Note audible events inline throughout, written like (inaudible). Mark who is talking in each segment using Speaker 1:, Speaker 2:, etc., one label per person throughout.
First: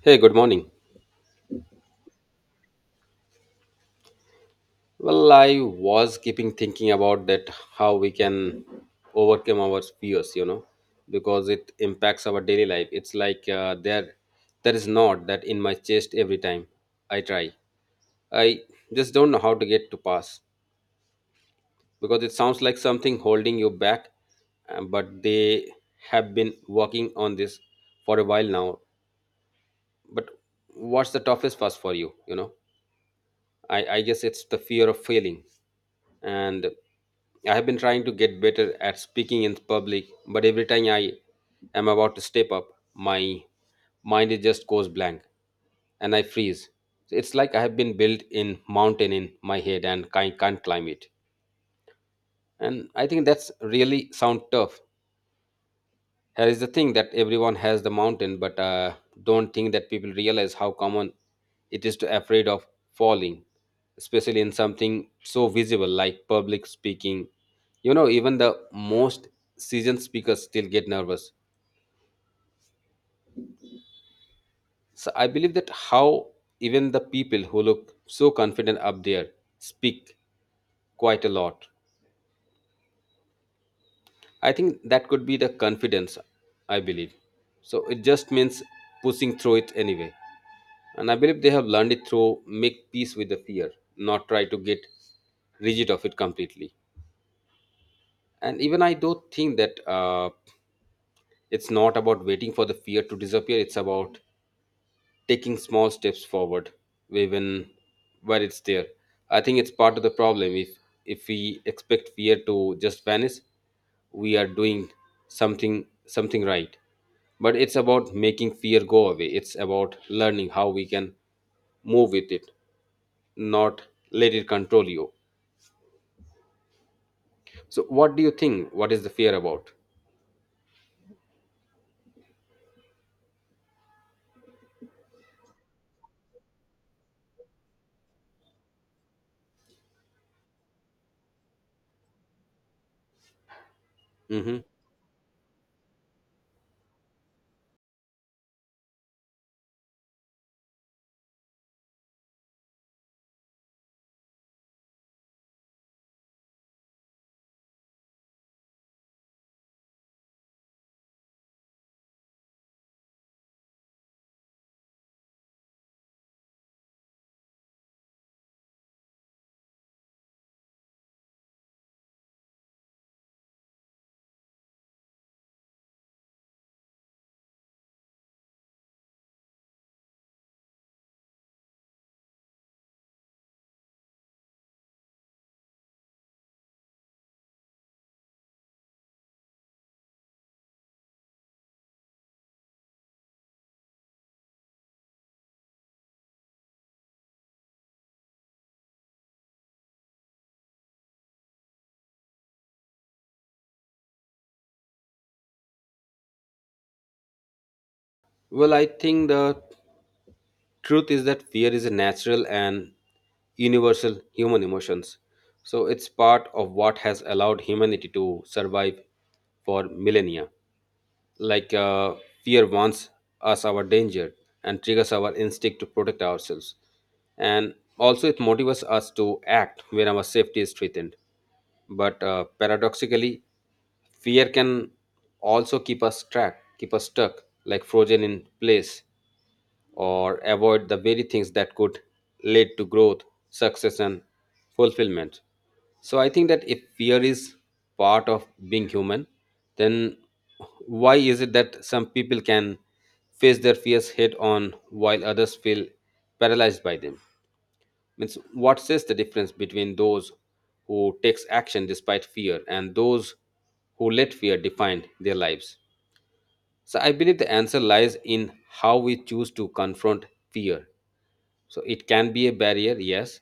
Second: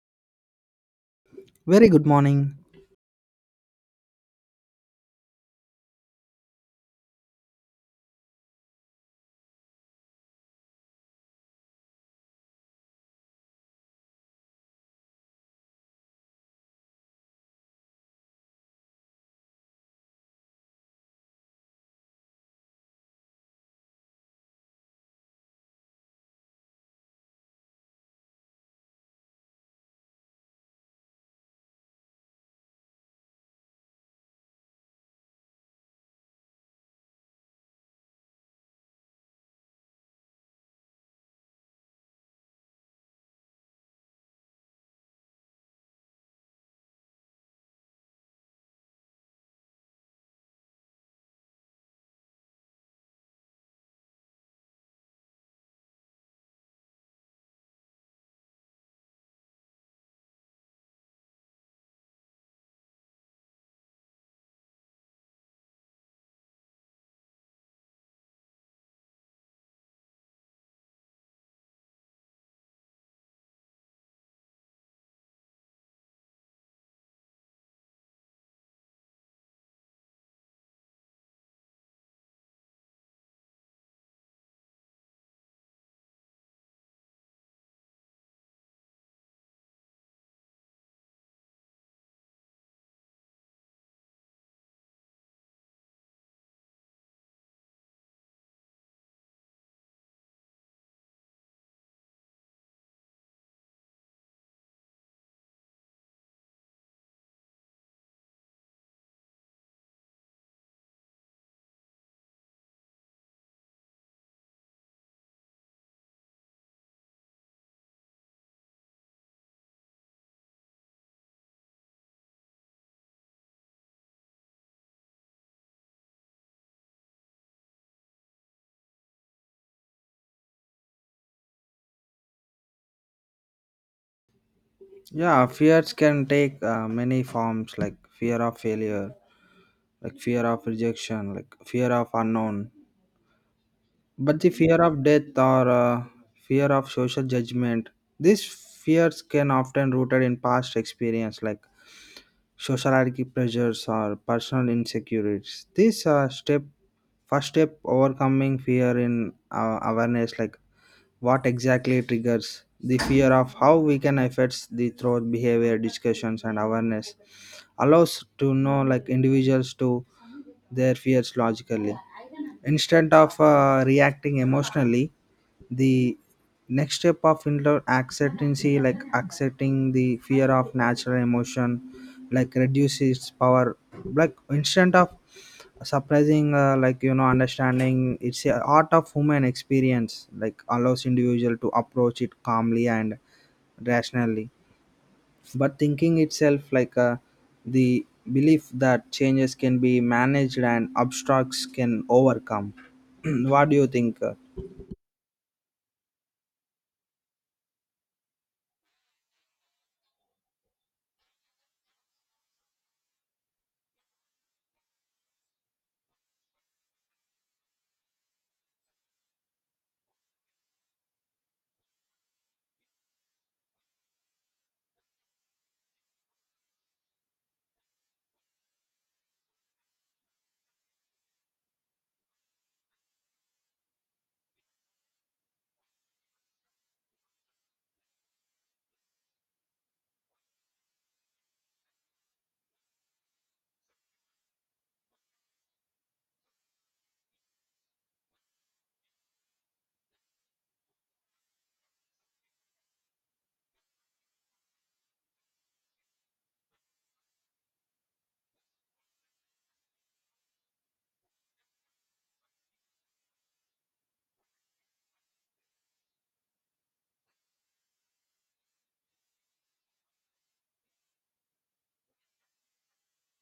Speaker 1: Hey, good morning.
Speaker 2: Very good morning.
Speaker 1: Well, I was keeping thinking about that how we can overcome our fears, because it impacts our daily life. It's like there is not that in my chest every time I try. I just don't know how to get to pass because it sounds like something holding you back. But they have been working on this for a while now. But what's the toughest pass for you? You know. I guess it's the fear of failing. And I have been trying to get better at speaking in public, but every time I am about to step up, my mind it just goes blank and I freeze. It's like I have been built in mountain in my head and I can't climb it. And I think that's really sound tough, here is the thing that everyone has the mountain, but don't think that people realize how common it is to afraid of falling, especially in something so visible like public speaking. You know, even the most seasoned speakers still get nervous. So I believe that how even the people who look so confident up there speak quite a lot. I think that could be the confidence, I believe. So it just means pushing through it anyway. And I believe they have learned it through make peace with the fear, not try to get rid of it completely. And even I do think that it's not about waiting for the fear to disappear. It's about taking small steps forward, even where it's there. I think it's part of the problem. If we expect fear to just vanish, we are doing something right. But it's about making fear go away. It's about learning how we can move with it not let it control you. So, what do you think? What is the fear about?
Speaker 2: Yeah, fears can take many forms like fear of failure, like fear of rejection, like fear of unknown. But the
Speaker 1: Hmm.
Speaker 2: fear of death or fear of social judgment, these fears can often rooted in past experience like social hierarchy pressures or personal insecurities. First step overcoming fear in awareness like what exactly triggers the fear of how we can affect the through behavior discussions and awareness allows to know like individuals to their fears logically instead of reacting emotionally the next step of acceptancy like accepting the fear of natural emotion like reduces power like instead of surprising like you know understanding it's a art of human experience like allows individual to approach it calmly and rationally but thinking itself the belief that changes can be managed and obstacles can overcome. (clears throat) What do you think
Speaker 1: Well, I think the truth is that fear is a natural and universal human emotions. So, it's part of what has allowed humanity to survive for millennia. Like fear warns us our danger and triggers our instinct to protect ourselves, and also it motivates us to act when our safety is threatened. But paradoxically, fear can also keep us trapped, keep us stuck, like frozen in place or avoid the very things that could lead to growth, success, and fulfillment. So I think that if fear is part of being human, then why is it that some people can face their fears head on while others feel paralyzed by them? Means what says the difference between those who takes action despite fear and those who let fear define their lives? So I believe the answer lies in how we choose to confront fear. So it can be a barrier, yes.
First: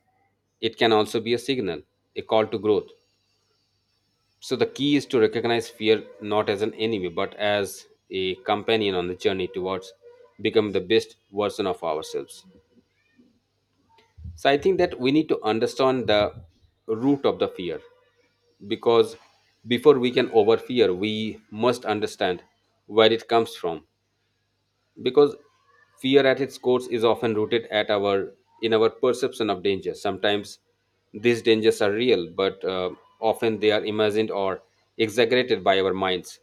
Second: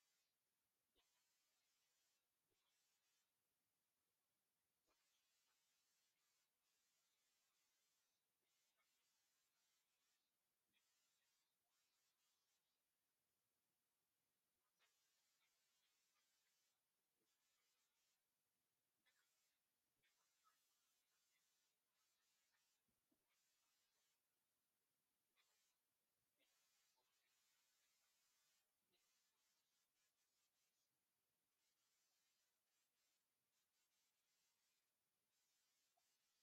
Speaker 1: It can also be a signal, a call to growth. So the key is to recognize fear not as an enemy, but as a companion on the journey towards becoming the best version of ourselves. So I think that we need to understand the root of the fear, because before we can over fear, we must understand where it comes from, because fear at its core is often rooted at our in our perception of danger. Sometimes these dangers are real, but often they are imagined or exaggerated by our minds.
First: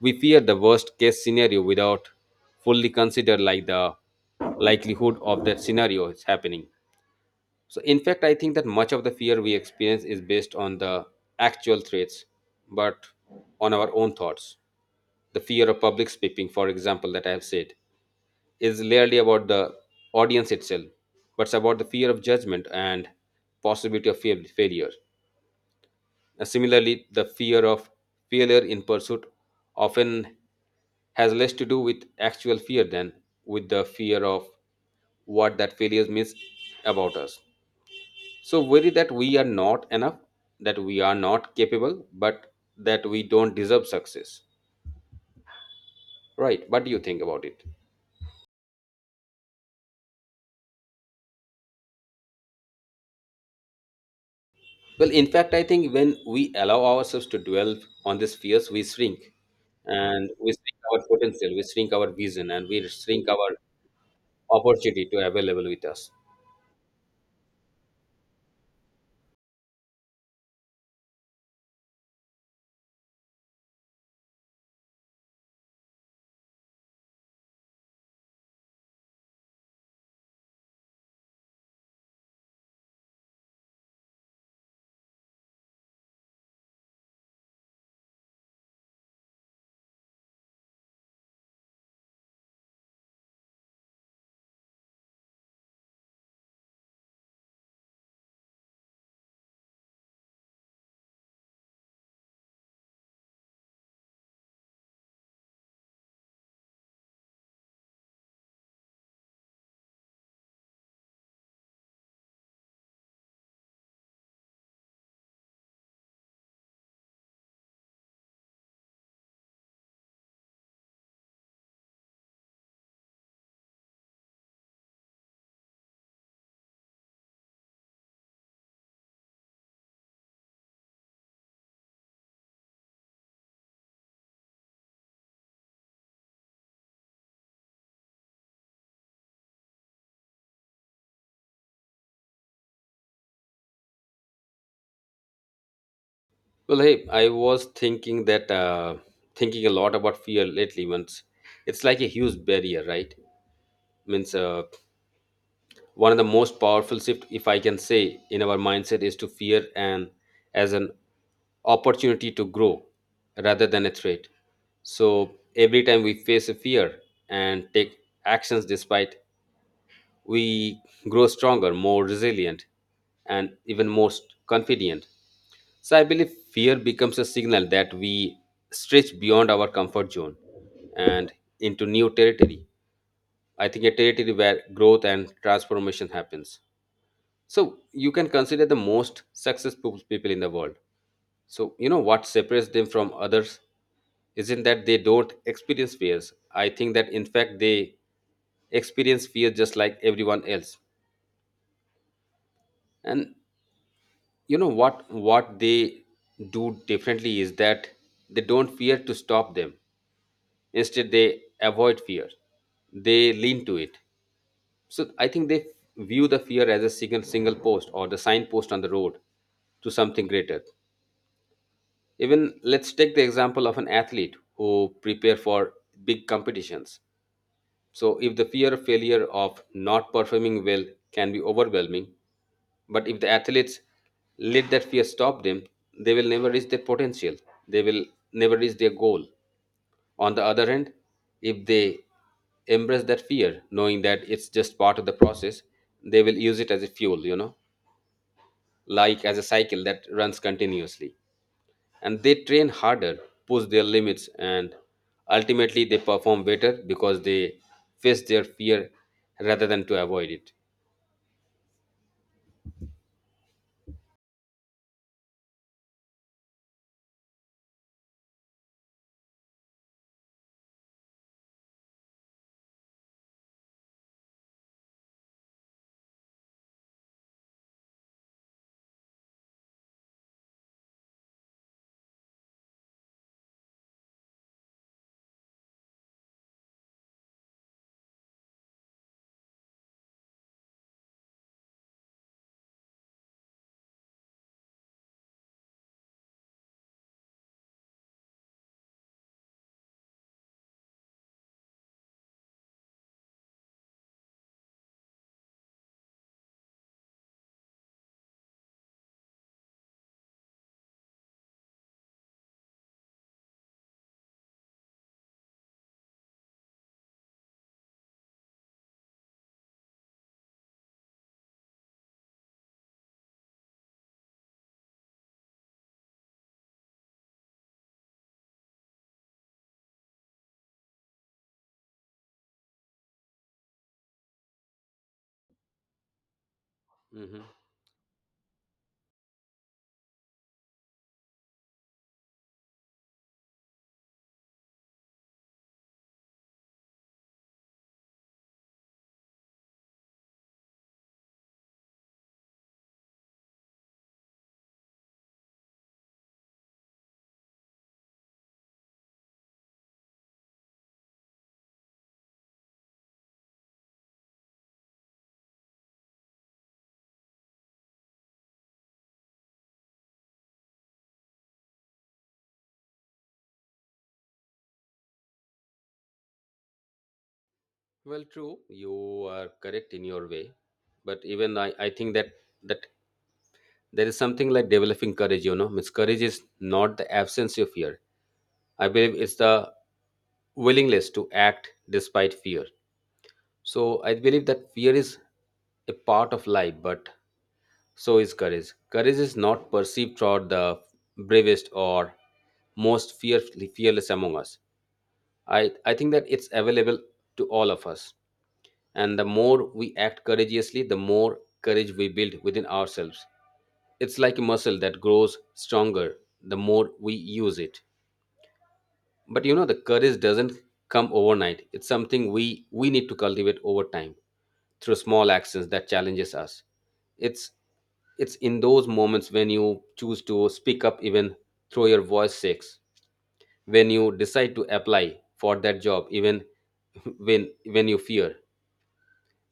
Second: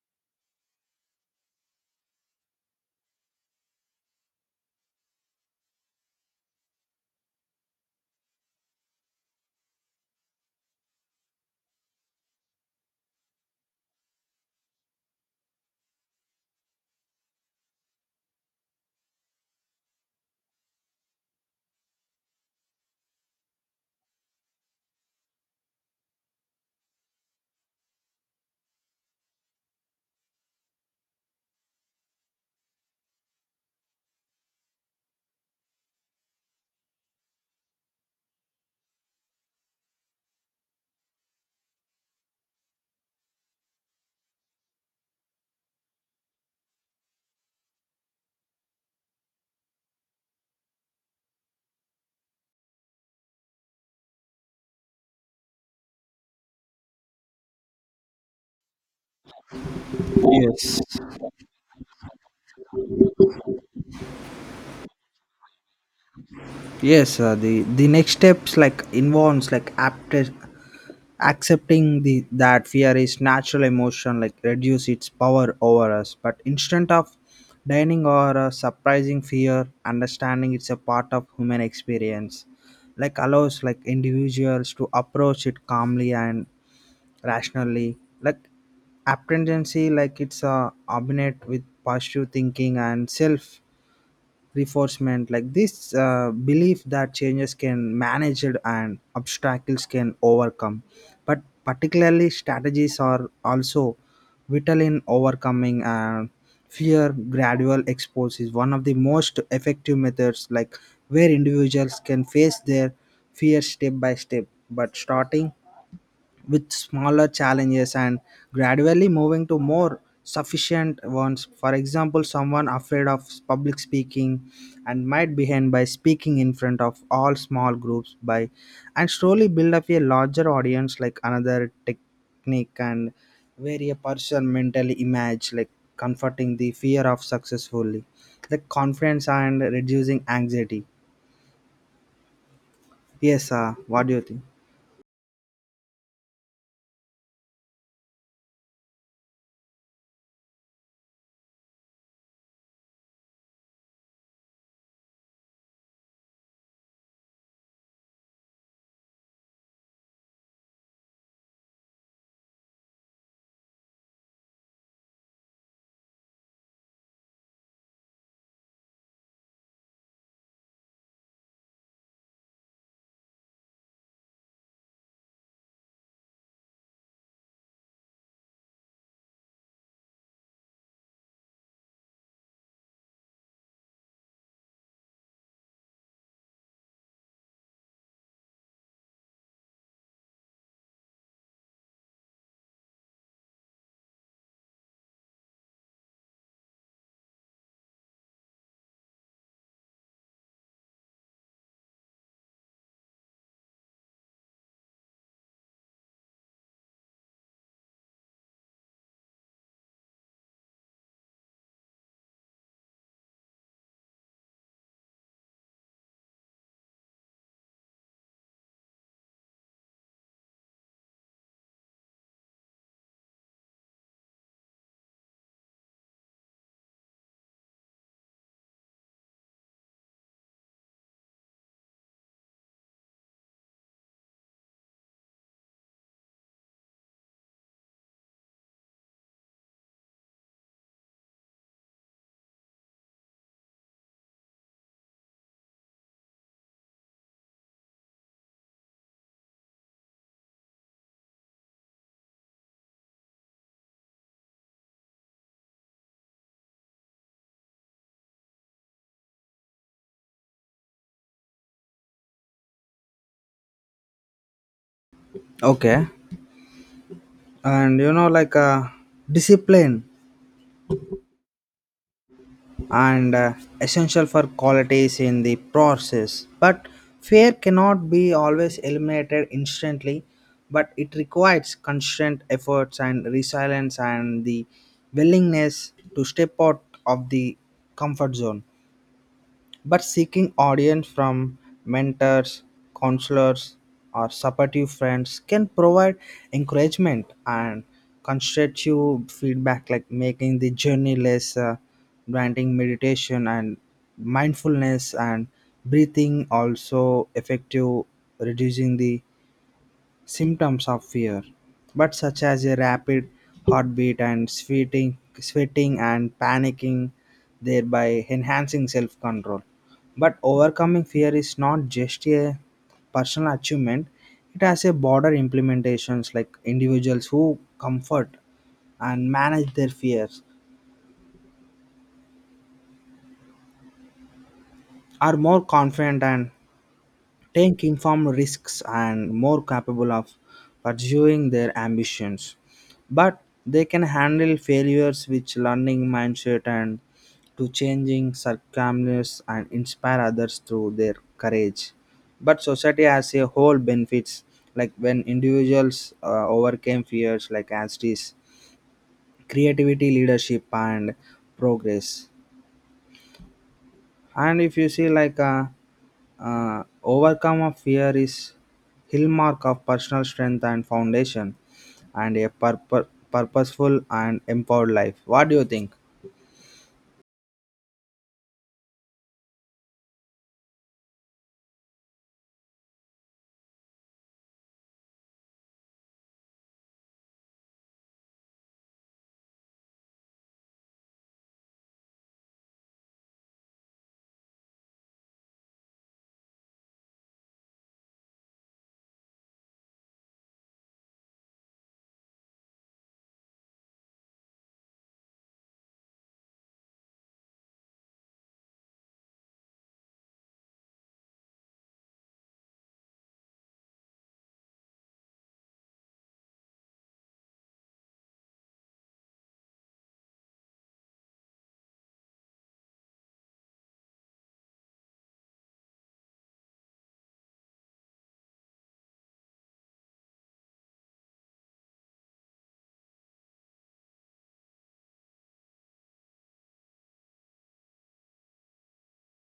Speaker 1: We fear the worst case scenario without fully consider like the likelihood of that scenario is happening. So in fact I think that much of the fear we experience is based on the actual threats but on our own thoughts. The fear of public speaking, for example, that I have said is rarely about the audience itself, but it's about the fear of judgment and possibility of failure. Similarly, the fear of failure in pursuit often has less to do with actual fear than with the fear of what that failure means about us. So worry that we are not enough, that we are not capable, but that we don't deserve success. Right? What do you think about it? Well, in fact, I think when we allow ourselves to dwell on these fears, we shrink, and we shrink
Speaker 2: Yes.
Speaker 1: our potential, we shrink our vision, and we shrink our opportunity to available with us.
Speaker 2: Yes, the next steps like involves like accepting the that fear is natural emotion like reduce its power over us. But instead of dining or surprising fear, understanding it's a part of human experience, like allows like individuals to approach it calmly and rationally. Like apprehension, like it's abinate with positive thinking and self reinforcement like this belief that changes can manage it and obstacles can overcome but particularly strategies are also vital in overcoming fear. Gradual expose is one of the most effective methods like where individuals can face their fear step by step but starting with smaller challenges and gradually moving to more sufficient ones. For example, someone afraid of public speaking and might begin by speaking in front of all small groups by and slowly build up a larger audience like another technique and where a person mentally image like comforting the fear of successfully the confidence and reducing anxiety. Yes, what do you think?
Speaker 1: Well, hey, I was thinking that thinking a lot about fear lately. Once it's like a huge barrier, right? Means one of the most powerful shift if I can say in our mindset is to fear and as an opportunity to grow rather than a threat. So every time we face a fear and take actions despite, we grow stronger, more resilient, and even more confident. So I believe fear becomes a signal that we stretch beyond our comfort zone and into new territory. I think a territory where growth and transformation happens. So you can consider the most successful people in the world. So you know what separates them from others isn't that they don't experience fears. I think that in fact they experience fear just like everyone else. And you know what they do differently is that they don't fear to stop them. Instead they avoid fear. They lean to it. So I think they view the fear as a single post or the signpost on the road to something greater. Even let's take the example of an athlete who prepare for big competitions. So if the fear of failure of not performing well can be overwhelming, but if the athletes let that fear stop them, they will never reach their potential, they will never reach their goal. On the other hand, if they embrace that fear knowing that it's just part of the process, they will use it as a fuel, you know, like as a cycle that runs continuously, and they train harder, push their limits, and ultimately they perform better because they face their fear rather than to avoid it.
Speaker 2: Okay, and you know discipline and essential for qualities in the process. But fear cannot be always eliminated instantly, but it requires constant efforts and resilience and the willingness to step out of the comfort zone but seeking audience from mentors, counselors, or supportive friends can provide encouragement and constructive feedback, like making the journey less granting meditation and mindfulness and breathing also effective, reducing the symptoms of fear, but such as a rapid heartbeat and sweating, sweating and panicking, thereby enhancing self control. But overcoming fear is not just a personal achievement, it has a broader implementations like individuals who comfort and manage their fears are more confident and
Speaker 1: Hmm.
Speaker 2: take informed risks and more capable of pursuing their ambitions. But they can handle failures with learning mindset and to changing circumstances and inspire others through their courage. But society as a whole benefits like when individuals overcame fears like as it is creativity, leadership, and progress. And if you see overcome of fear is hallmark of personal strength and foundation and a purposeful and empowered life. What do you think?
Speaker 1: Well, true, you are correct in your way, but even I think that that there is something like developing courage. You know, means courage is not the absence of fear. I believe it's the willingness to act despite fear. So I believe that fear is a part of life, but so is courage. Courage is not perceived throughout the bravest or most fearfully fearless among us. I think that it's available to all of us. And the more we act courageously, the more courage we build within ourselves. It's like a muscle that grows stronger the more we use it. But you know, the courage doesn't come overnight. It's something we need to cultivate over time through small actions that challenges us. it's it's in those moments when you choose to speak up even through your voice six, when you decide to apply for that job, even (laughs) when you fear,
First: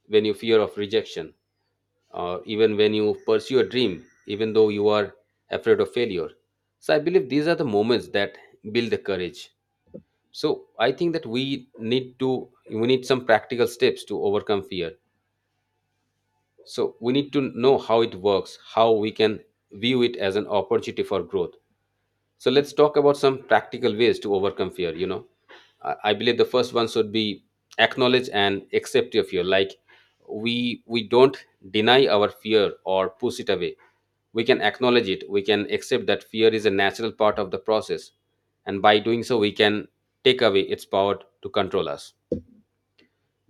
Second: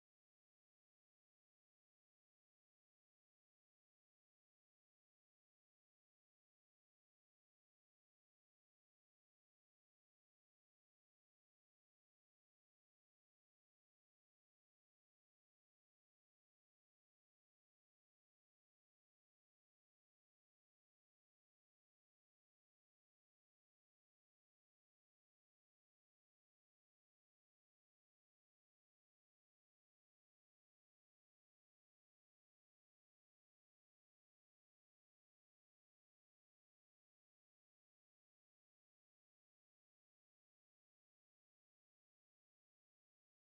Speaker 1: when you fear of rejection, or even when you pursue a dream even though you are afraid of failure. So I believe these are the moments that build the courage. So I think that we need some practical steps to overcome fear. So we need to know how it works, how we can view it as an opportunity for growth. So let's talk about some practical ways to overcome fear, you know. I believe the first one should be acknowledge and accept your fear. Like we we don't deny our fear or push it away. We can acknowledge it, we can accept that fear is a natural part of the process, and by doing so we can take away its power to control us.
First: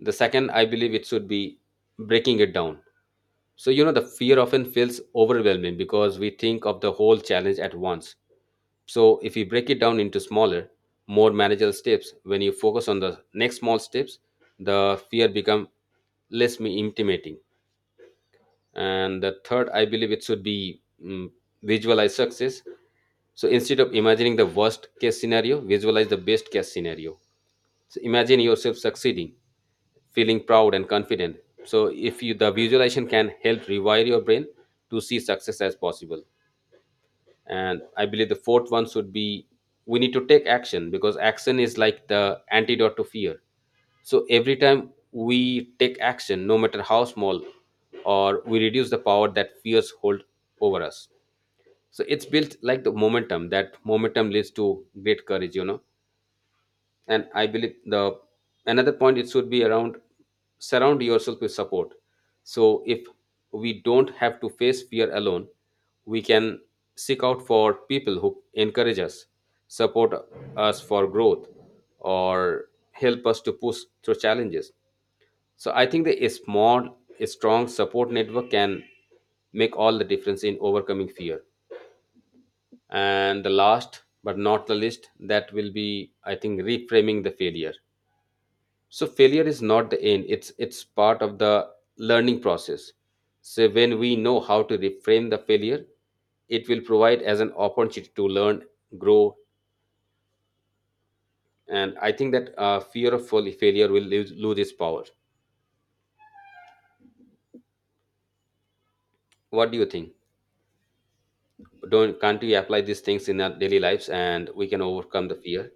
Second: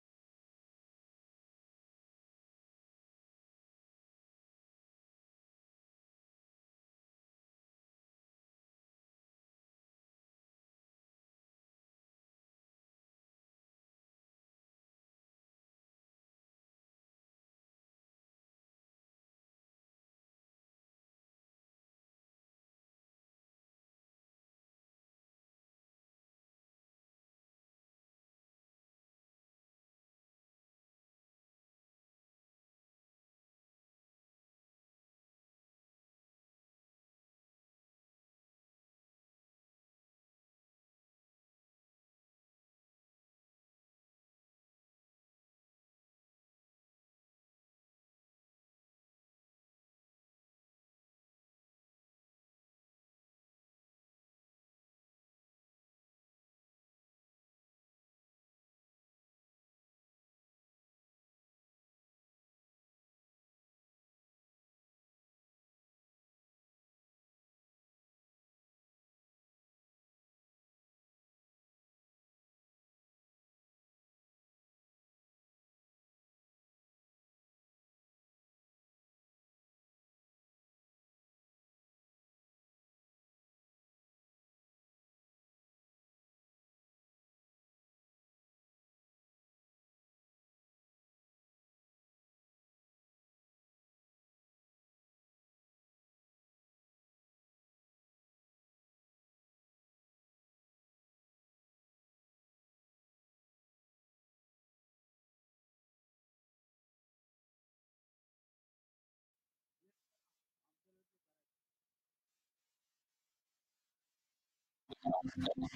Speaker 1: The second, I believe it should be breaking it down. So, you know, the fear often feels overwhelming because we think of the whole challenge at once. So, if you break it down into smaller, more manageable steps, when you focus on the next small steps, the fear become less me intimidating. And the third, I believe it should be visualize success. So instead of imagining the worst case scenario, visualize the best case scenario. So imagine yourself succeeding, feeling proud and confident. So if you the visualization can help rewire your brain to see success as possible. And I believe the fourth one should be we need to take action because action is like the antidote to fear. So every time we take action, no matter how small, or we reduce the power that fears hold over us. So it's built like the momentum. That momentum leads to great courage. And I believe the another point it should be around surround yourself with support. So if we don't have to face fear alone, we can seek out for people who encourage us, support us for growth, or help us to push through challenges. So I think that a strong support network can make all the difference in overcoming fear. And the last but not the least, that will be, I think, reframing the failure. So failure is not the end, it's part of the learning process. So when we know how to reframe the failure, it will provide as an opportunity to learn, grow, and I think that fear of failure will lose its power. What do you think? Don't, can't we apply these things in our daily lives and we can overcome the fear?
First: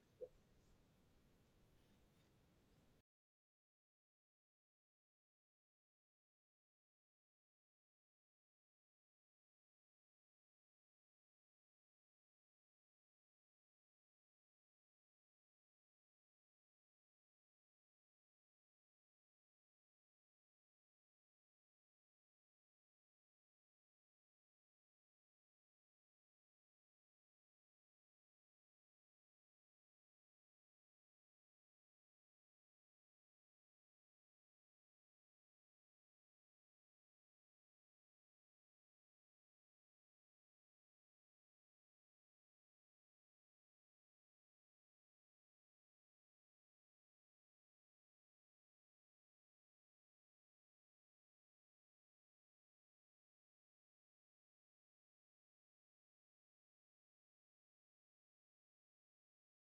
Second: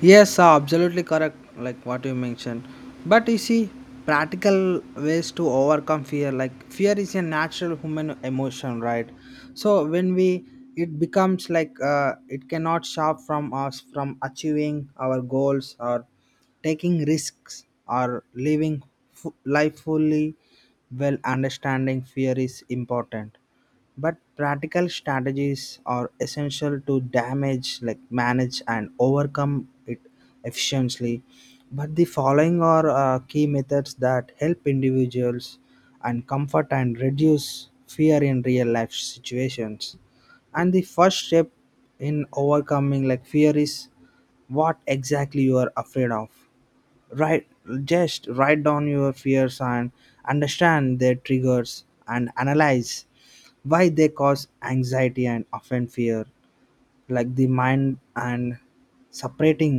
Speaker 2: Yes, absolutely correct, like what you mentioned. But you see, practical ways to overcome fear, like fear is a natural human emotion, right? So when we it becomes like it cannot stop from us from achieving our goals or taking risks or living life fully. Well understanding fear is important but practical strategies are essential to damage like manage and overcome it efficiently but the following are key methods that help individuals and comfort and reduce fear in real life situations. And the first step in overcoming like fear is what exactly you are afraid of. Write, just write down your fears and understand their triggers and analyze why they cause anxiety and often fear like the mind and separating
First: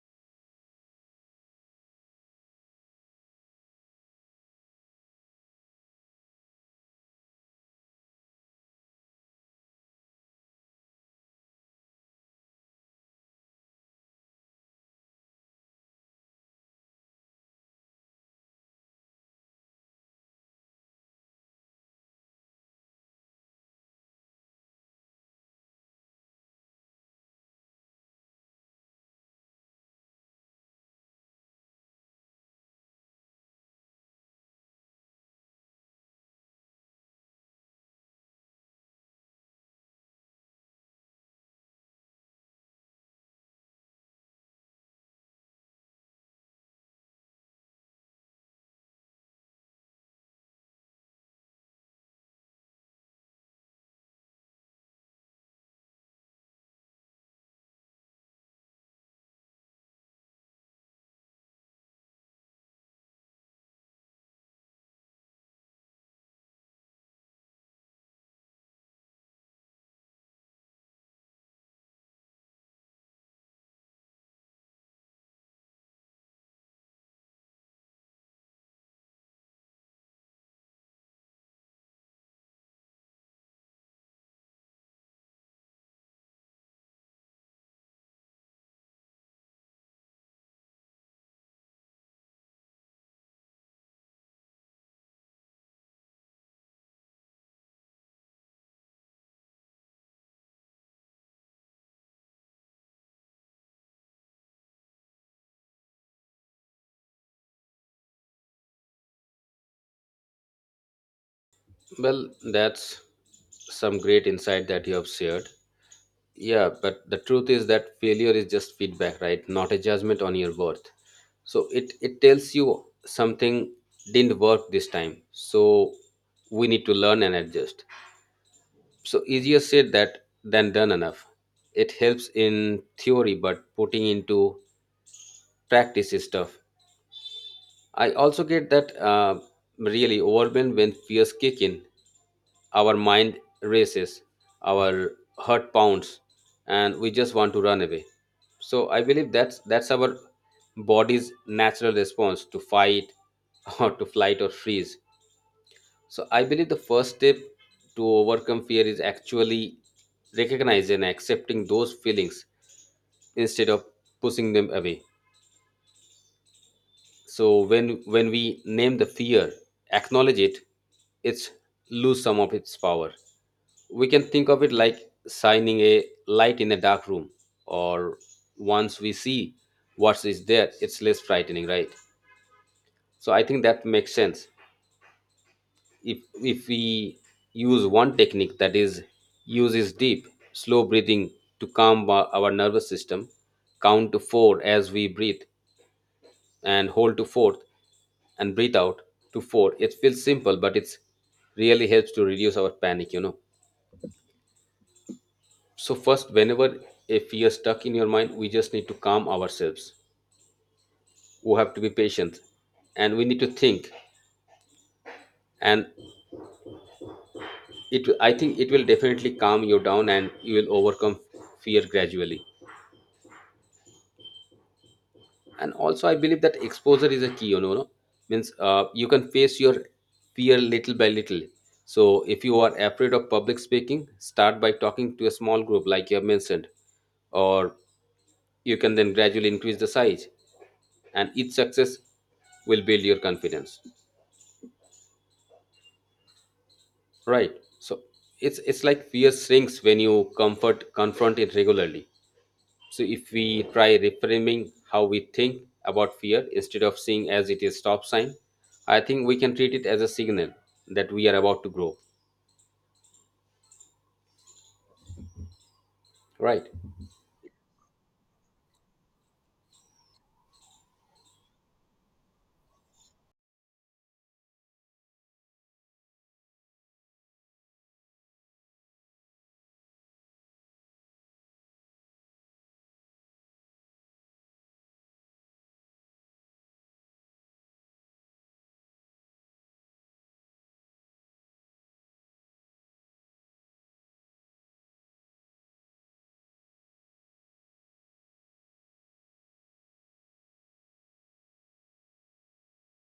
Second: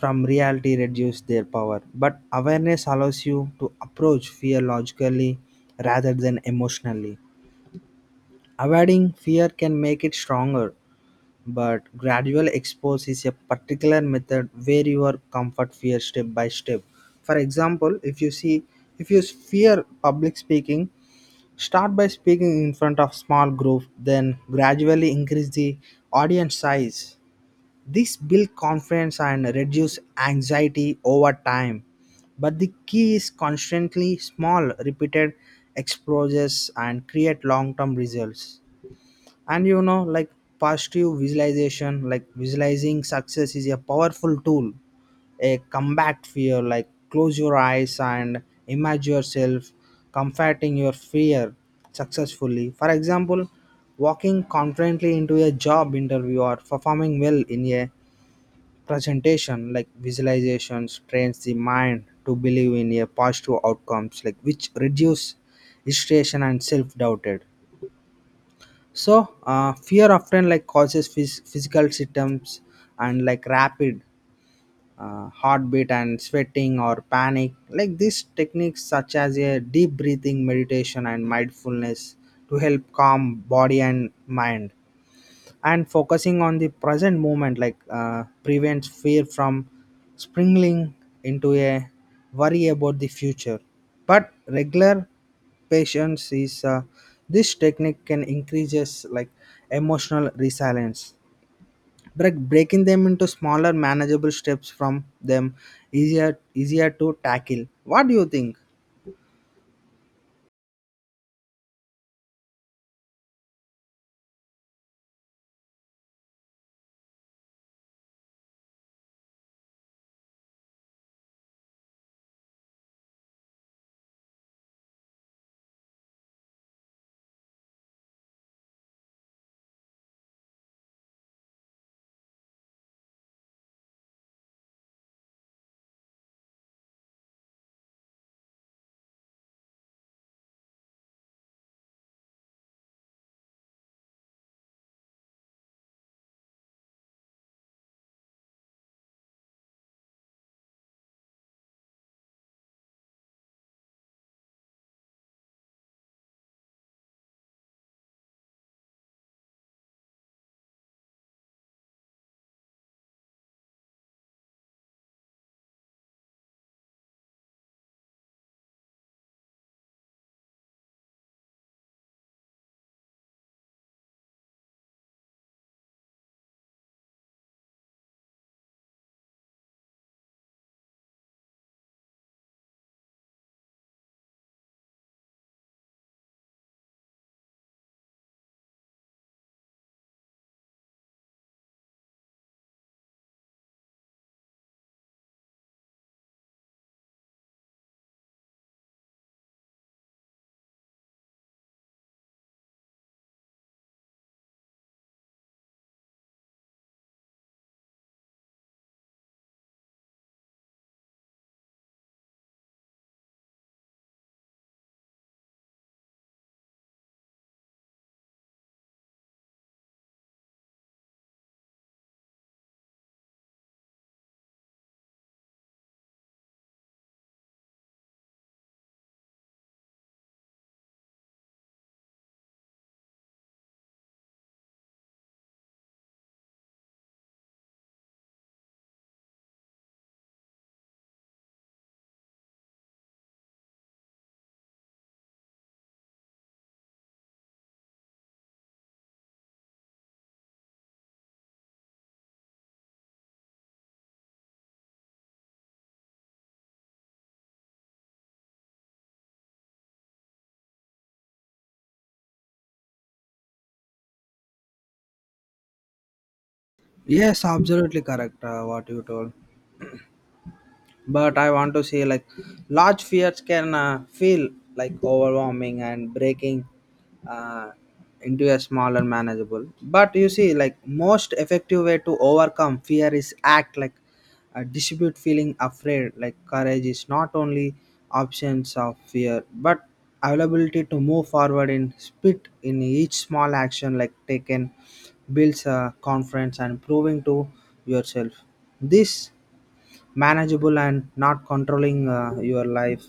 Speaker 2: from reality reduce their power but awareness allows you to approach fear logically rather than emotionally. Avoiding fear can make it stronger but gradual expose is a particular method where you are comfort fear step by step. For example, if you see if you fear public speaking, start by speaking in front of small group then gradually increase the audience size. This build confidence and reduce anxiety over time but the key is constantly small repeated exposures and create long term results. And you know like positive visualization like visualizing success is a powerful tool a combat fear like close your eyes and imagine yourself combating your fear successfully. For example, walking confidently into a job interview or performing well in a presentation like visualizations trains the mind to believe in a positive outcomes like which reduce frustration and self-doubted. So, fear often like causes physical symptoms and like rapid heartbeat and sweating or panic. Like these techniques, such as a deep breathing meditation and mindfulness, to help calm body and mind and focusing on the present moment like prevents fear from springing into a worry about the future but regular patience is this technique can increases like emotional resilience. Break, breaking them into smaller manageable steps from them easier to tackle. What do you think?
Speaker 1: Well, that's some great insight that you have shared. Yeah, but the truth is that failure is just feedback, right? Not a judgment on your worth. So it tells you something didn't work this time. So we need to learn and adjust. So easier said that than done enough. It helps in theory, but putting into practice is tough. I also get that really overwhelmed when fears kick in. Our mind races, our heart pounds, and we just want to run away. So I believe that's our body's natural response to fight (laughs) or to flight or freeze. So I believe the first step to overcome fear is actually recognizing and accepting those feelings instead of pushing them away. So when we name the fear, acknowledge it, it's lose some of its power. We can think of it like shining a light in a dark room, or once we see what is there, it's less frightening, right? So I think that makes sense. If we use one technique that is uses deep, slow breathing to calm our nervous system, count to 4 as we breathe and hold to fourth, and breathe out to four. It feels simple, but it's really helps to reduce our panic, you know. So first, whenever a fear stuck in your mind, we just need to calm ourselves. We have to be patient and we need to think. And it I think it will definitely calm you down and you will overcome fear gradually. And also I believe that exposure is a key, you know. No? Means you can face your fear little by little. So if you are afraid of public speaking, start by talking to a small group, like you have mentioned, or you can then gradually increase the size, and each success will build your confidence, right? So it's like fear shrinks when you comfort confront it regularly. So if we try reframing how we think about fear instead of seeing as it is stop sign, I think we can treat it as a signal that we are about to grow. Right.
Speaker 2: Yes, absolutely correct, what you told but I want to say like large fears can feel like overwhelming and breaking uh, into a smaller manageable but you see like most effective way to overcome fear is act like a distribute feeling afraid like courage is not only absence of fear but availability to move forward in spit in each small action like taken builds a confidence and proving to yourself this manageable and not controlling your life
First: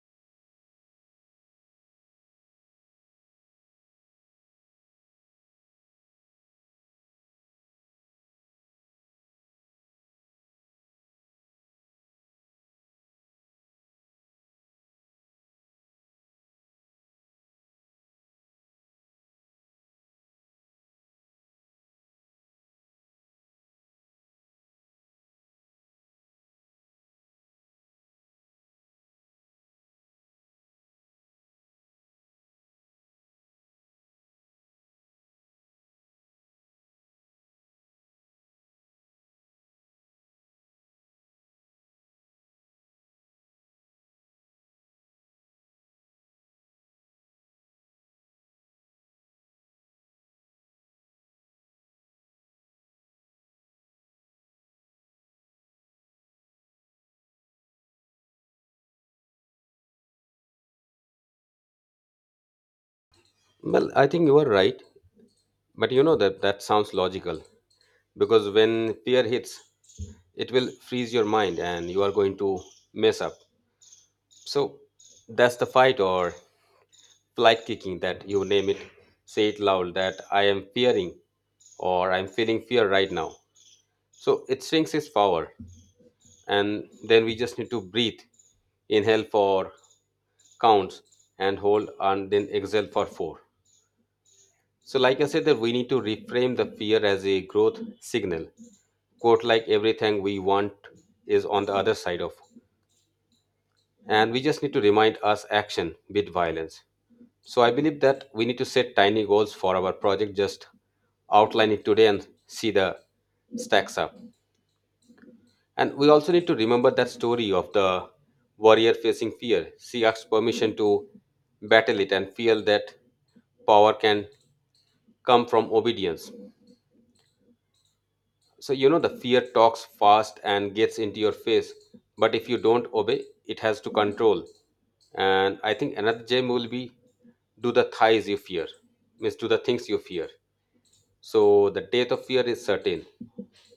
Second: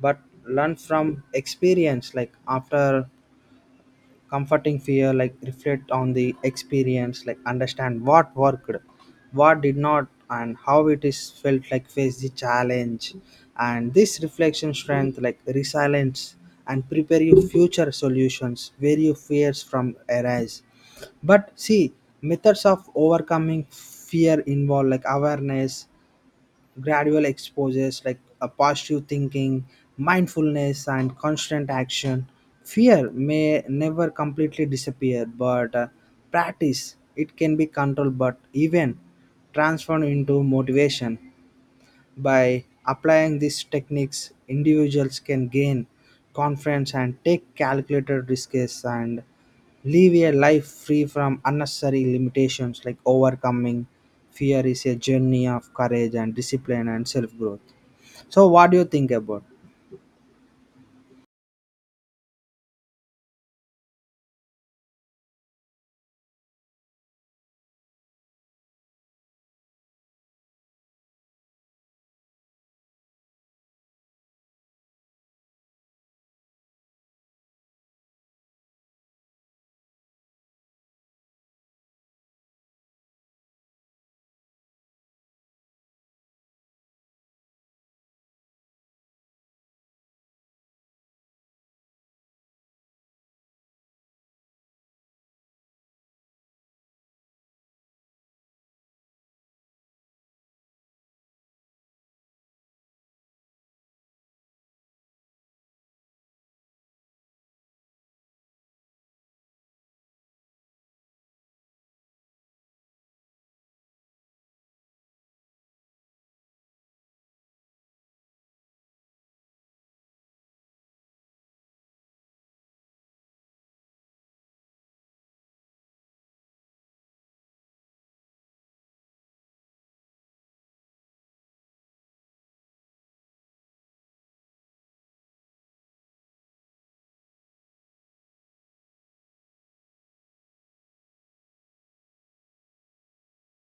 Speaker 2: but learn from experience like after comforting fear like reflect on the experience like understand what worked what did not and how it is felt like face the challenge and this reflection strength like resilience and prepare you future solutions where your fears from arise but see methods of overcoming fear involve like awareness gradual exposures like a positive thinking, mindfulness, and constant action, fear may never completely disappear, but practice it can be controlled but even transformed into motivation. By applying these techniques, individuals can gain confidence and take calculated risks and live a life free from unnecessary limitations like overcoming fear is a journey of courage and discipline and self growth. So, what do you think about?
Speaker 1: Well, I think you are right, but you know that that sounds logical because when fear hits, it will freeze your mind and you are going to mess up. So that's the fight or flight kicking that you name it. Say it loud that I am fearing or I'm feeling fear right now. So it shrinks its power, and then we just need to breathe, inhale for counts and hold, and then exhale for four. So, like I said, that we need to reframe the fear as a growth signal. Quote like everything we want is on the other side of, and we just need to remind us action beat violence. So I believe that we need to set tiny goals for our project. Just outline it today and see the stacks up. And we also need to remember that story of the warrior facing fear. She asks permission to battle it and feel that power can come from obedience. So, you know, the fear talks fast and gets into your face, but if you don't obey, it has to control. And I think another gem will be do the thighs you fear, means do the things you fear. So, the death of fear is certain,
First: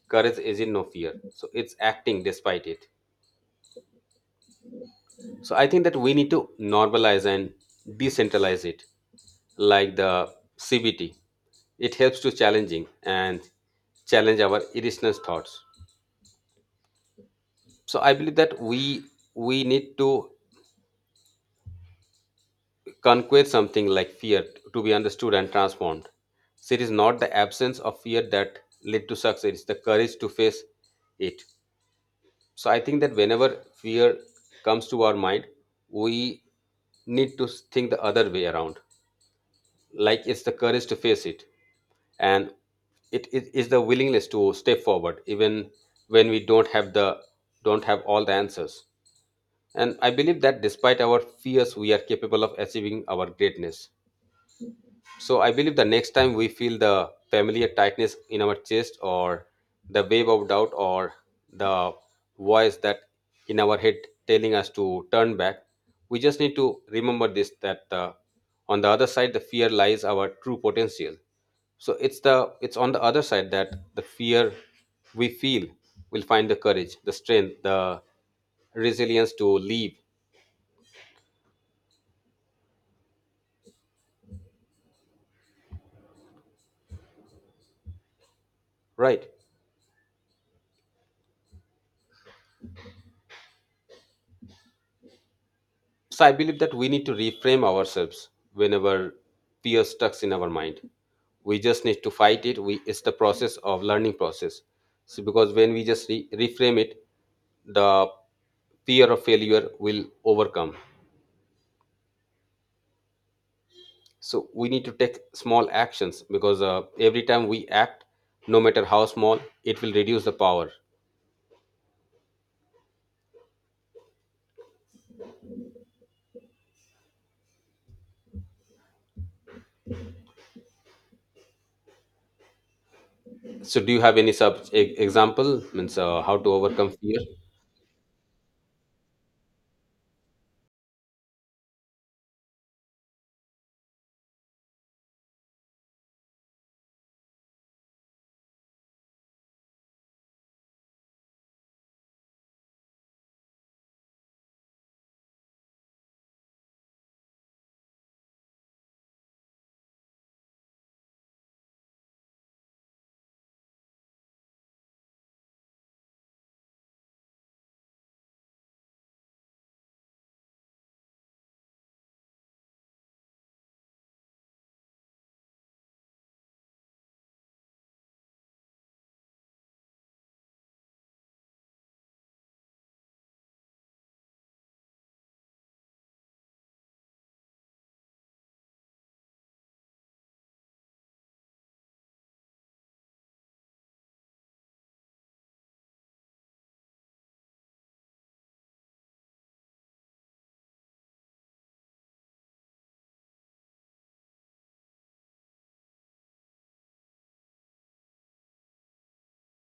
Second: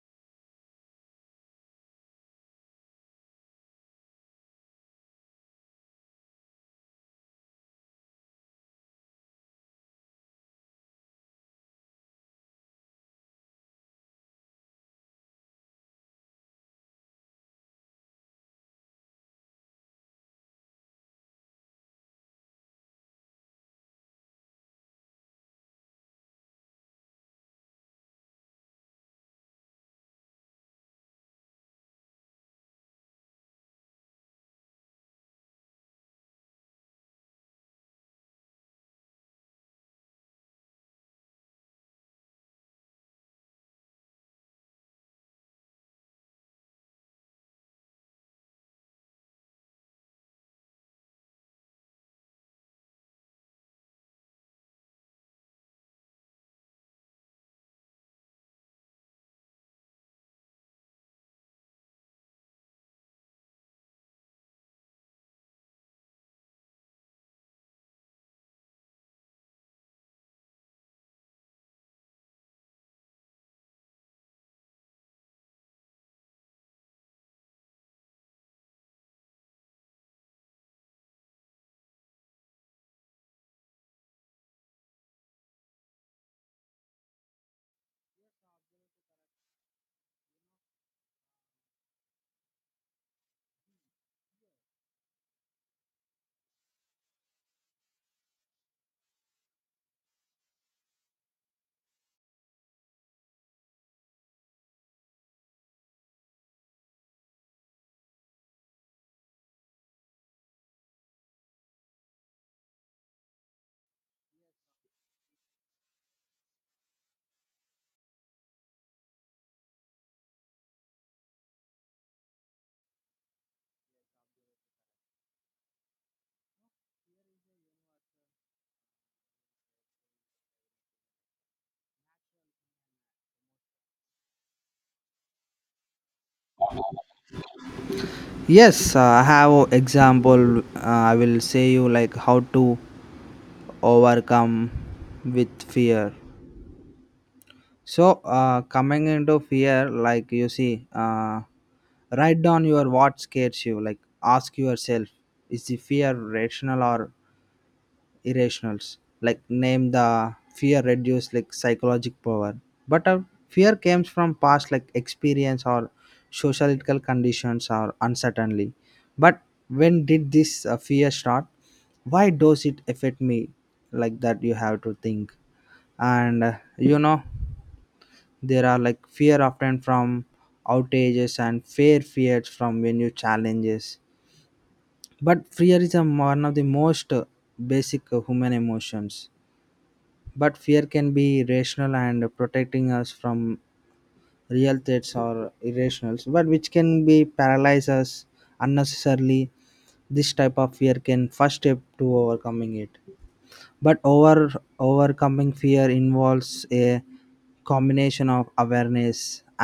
Speaker 1: courage is in no fear. So, it's acting despite it. So I think that we need to normalize and decentralize it, like the CBT. It helps to challenging and challenge our irrational thoughts. So I believe that we need to conquer something like fear to be understood and transformed. So it is not the absence of fear that led to success; it's the courage to face it. So I think that whenever fear comes to our mind, we need to think the other way around, like it's the courage to face it, and it is the willingness to step forward even when we don't have all the answers. And I believe that despite our fears, we are capable of achieving our greatness. So I believe the next time we feel the familiar tightness in our chest, or the wave of doubt, or the voice that in our head telling us to turn back, we just need to remember this that on the other side the fear lies our true potential. So it's on the other side that the fear we feel will find the courage, the strength, the resilience to leave, right? So I believe that we need to reframe ourselves whenever fear stuck in our mind. We just need to fight it. We it's the process of learning process. So because when we just reframe it, the fear of failure will overcome. So we need to take small actions because every time we act, no matter how small, it will reduce the power. So do you have any example, means how to overcome fear?
Speaker 2: Yes, I have a example. I will say you like how to overcome with fear. So, coming into fear, like you see, write down your what scares you. Like, ask yourself, is the fear rational or irrational? Like, name the fear reduce like psychological power. But fear comes from past like experience or sociological conditions or uncertainty. But when did this fear start? Why does it affect me? Like that, you have to think and you know there are like fear often from outages and fear fears from when you challenges but fear is a, one of the most basic human emotions but fear can be rational and protecting us from real threats or irrationals but which can be paralyze us unnecessarily. This type of fear can first step to overcoming it but overcoming fear involves a combination of awareness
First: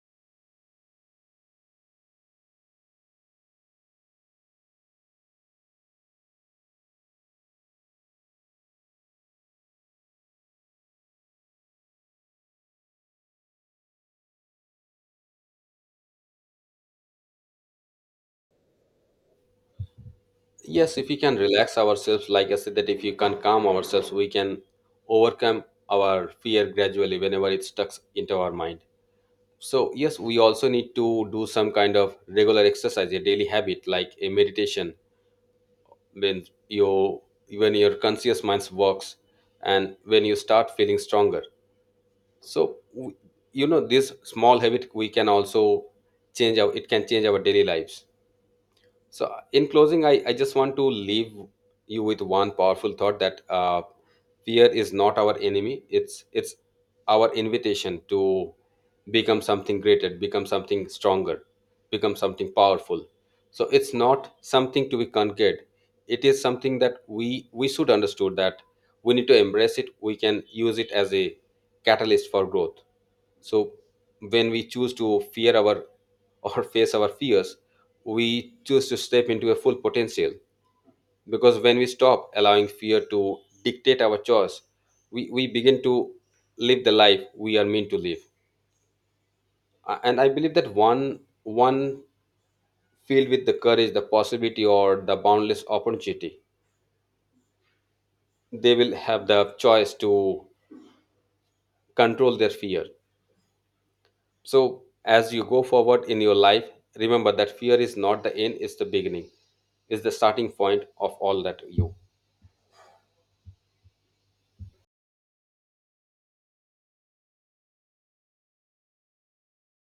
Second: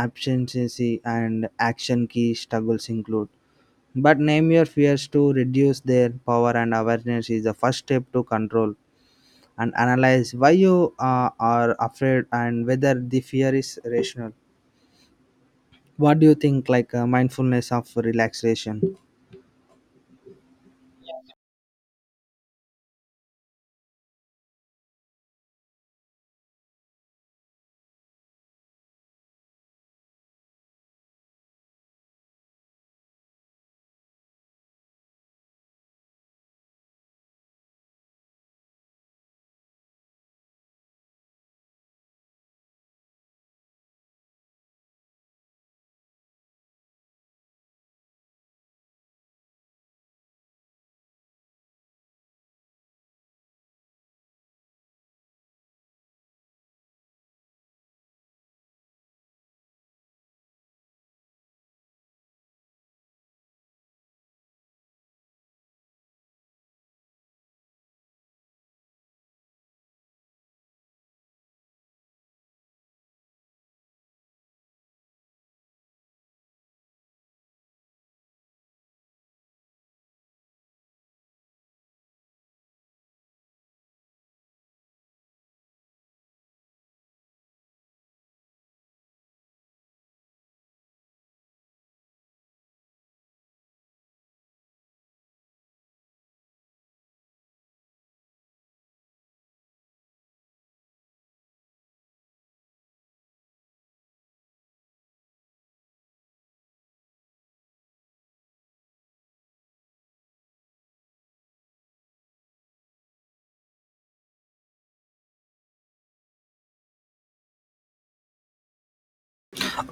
Speaker 2: abstinence and action key struggles include but name your fears to reduce their power and awareness is the first step to control and analyze why you are afraid and whether the fear is rational. What do you think like mindfulness of relaxation?
Speaker 1: Yes, if we can relax ourselves, like I said, that if you can calm ourselves, we can overcome our fear gradually whenever it stuck into our mind. So, yes, we also need to do some kind of regular exercise, a daily habit like a meditation. When your when your conscious mind works, and when you start feeling stronger, so you know this small habit we can also change our. It can change our daily lives. So, in closing, I just want to leave you with one powerful thought that fear is not our enemy. It's our invitation to become something greater, become something stronger, become something powerful. So it's not something to be conquered. It is something that we should understood that we need to embrace it. We can use it as a catalyst for growth. So when we choose to fear our (laughs) or face our fears, we choose to step into a full potential because when we stop allowing fear to dictate our choice, we begin to live the life we are meant to live. And I believe that one filled with the courage, the possibility, or the boundless opportunity, they will have the choice to control their fear. So as you go forward in your life, remember that fear is not the end, it's the beginning. It's the starting point of all that you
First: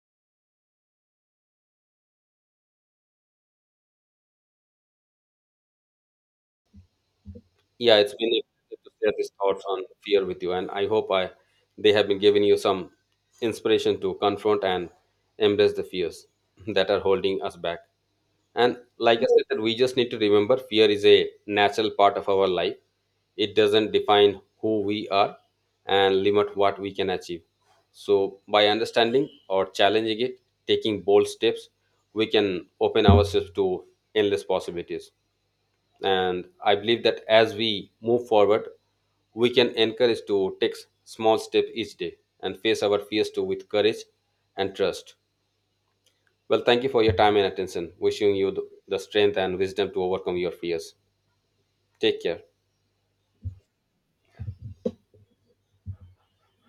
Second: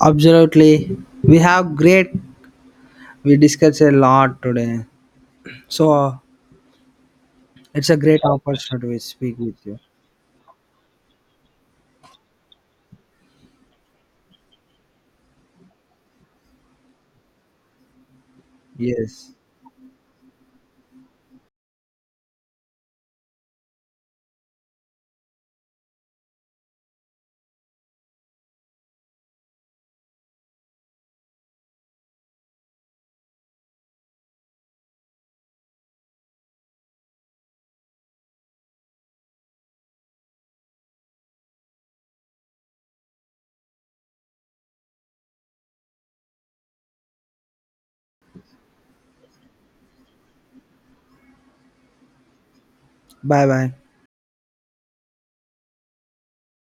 Speaker 2: Absolutely. We have great. We discussed a lot today. So it's a
Speaker 1: Yeah, it's
Speaker 2: great
Speaker 1: been a pleasure to
Speaker 2: opportunity to
Speaker 1: share these
Speaker 2: speak with
Speaker 1: thoughts
Speaker 2: you.
Speaker 1: on fear with you, and I hope I they have been giving you some inspiration to confront and embrace the fears (laughs) that are holding us back. And like I
Speaker 2: Yes.
Speaker 1: said, that we just need to remember fear is a natural part of our life. It doesn't define who we are and limit what we can achieve. So, by understanding or challenging it, taking bold steps, we can open ourselves to endless possibilities. And I believe that as we move forward, we can encourage to take small step each day and face our fears too with courage and trust. Well, thank you for your time and attention, wishing you the strength and wisdom to overcome your fears. Take care.
Speaker 2: Bye bye.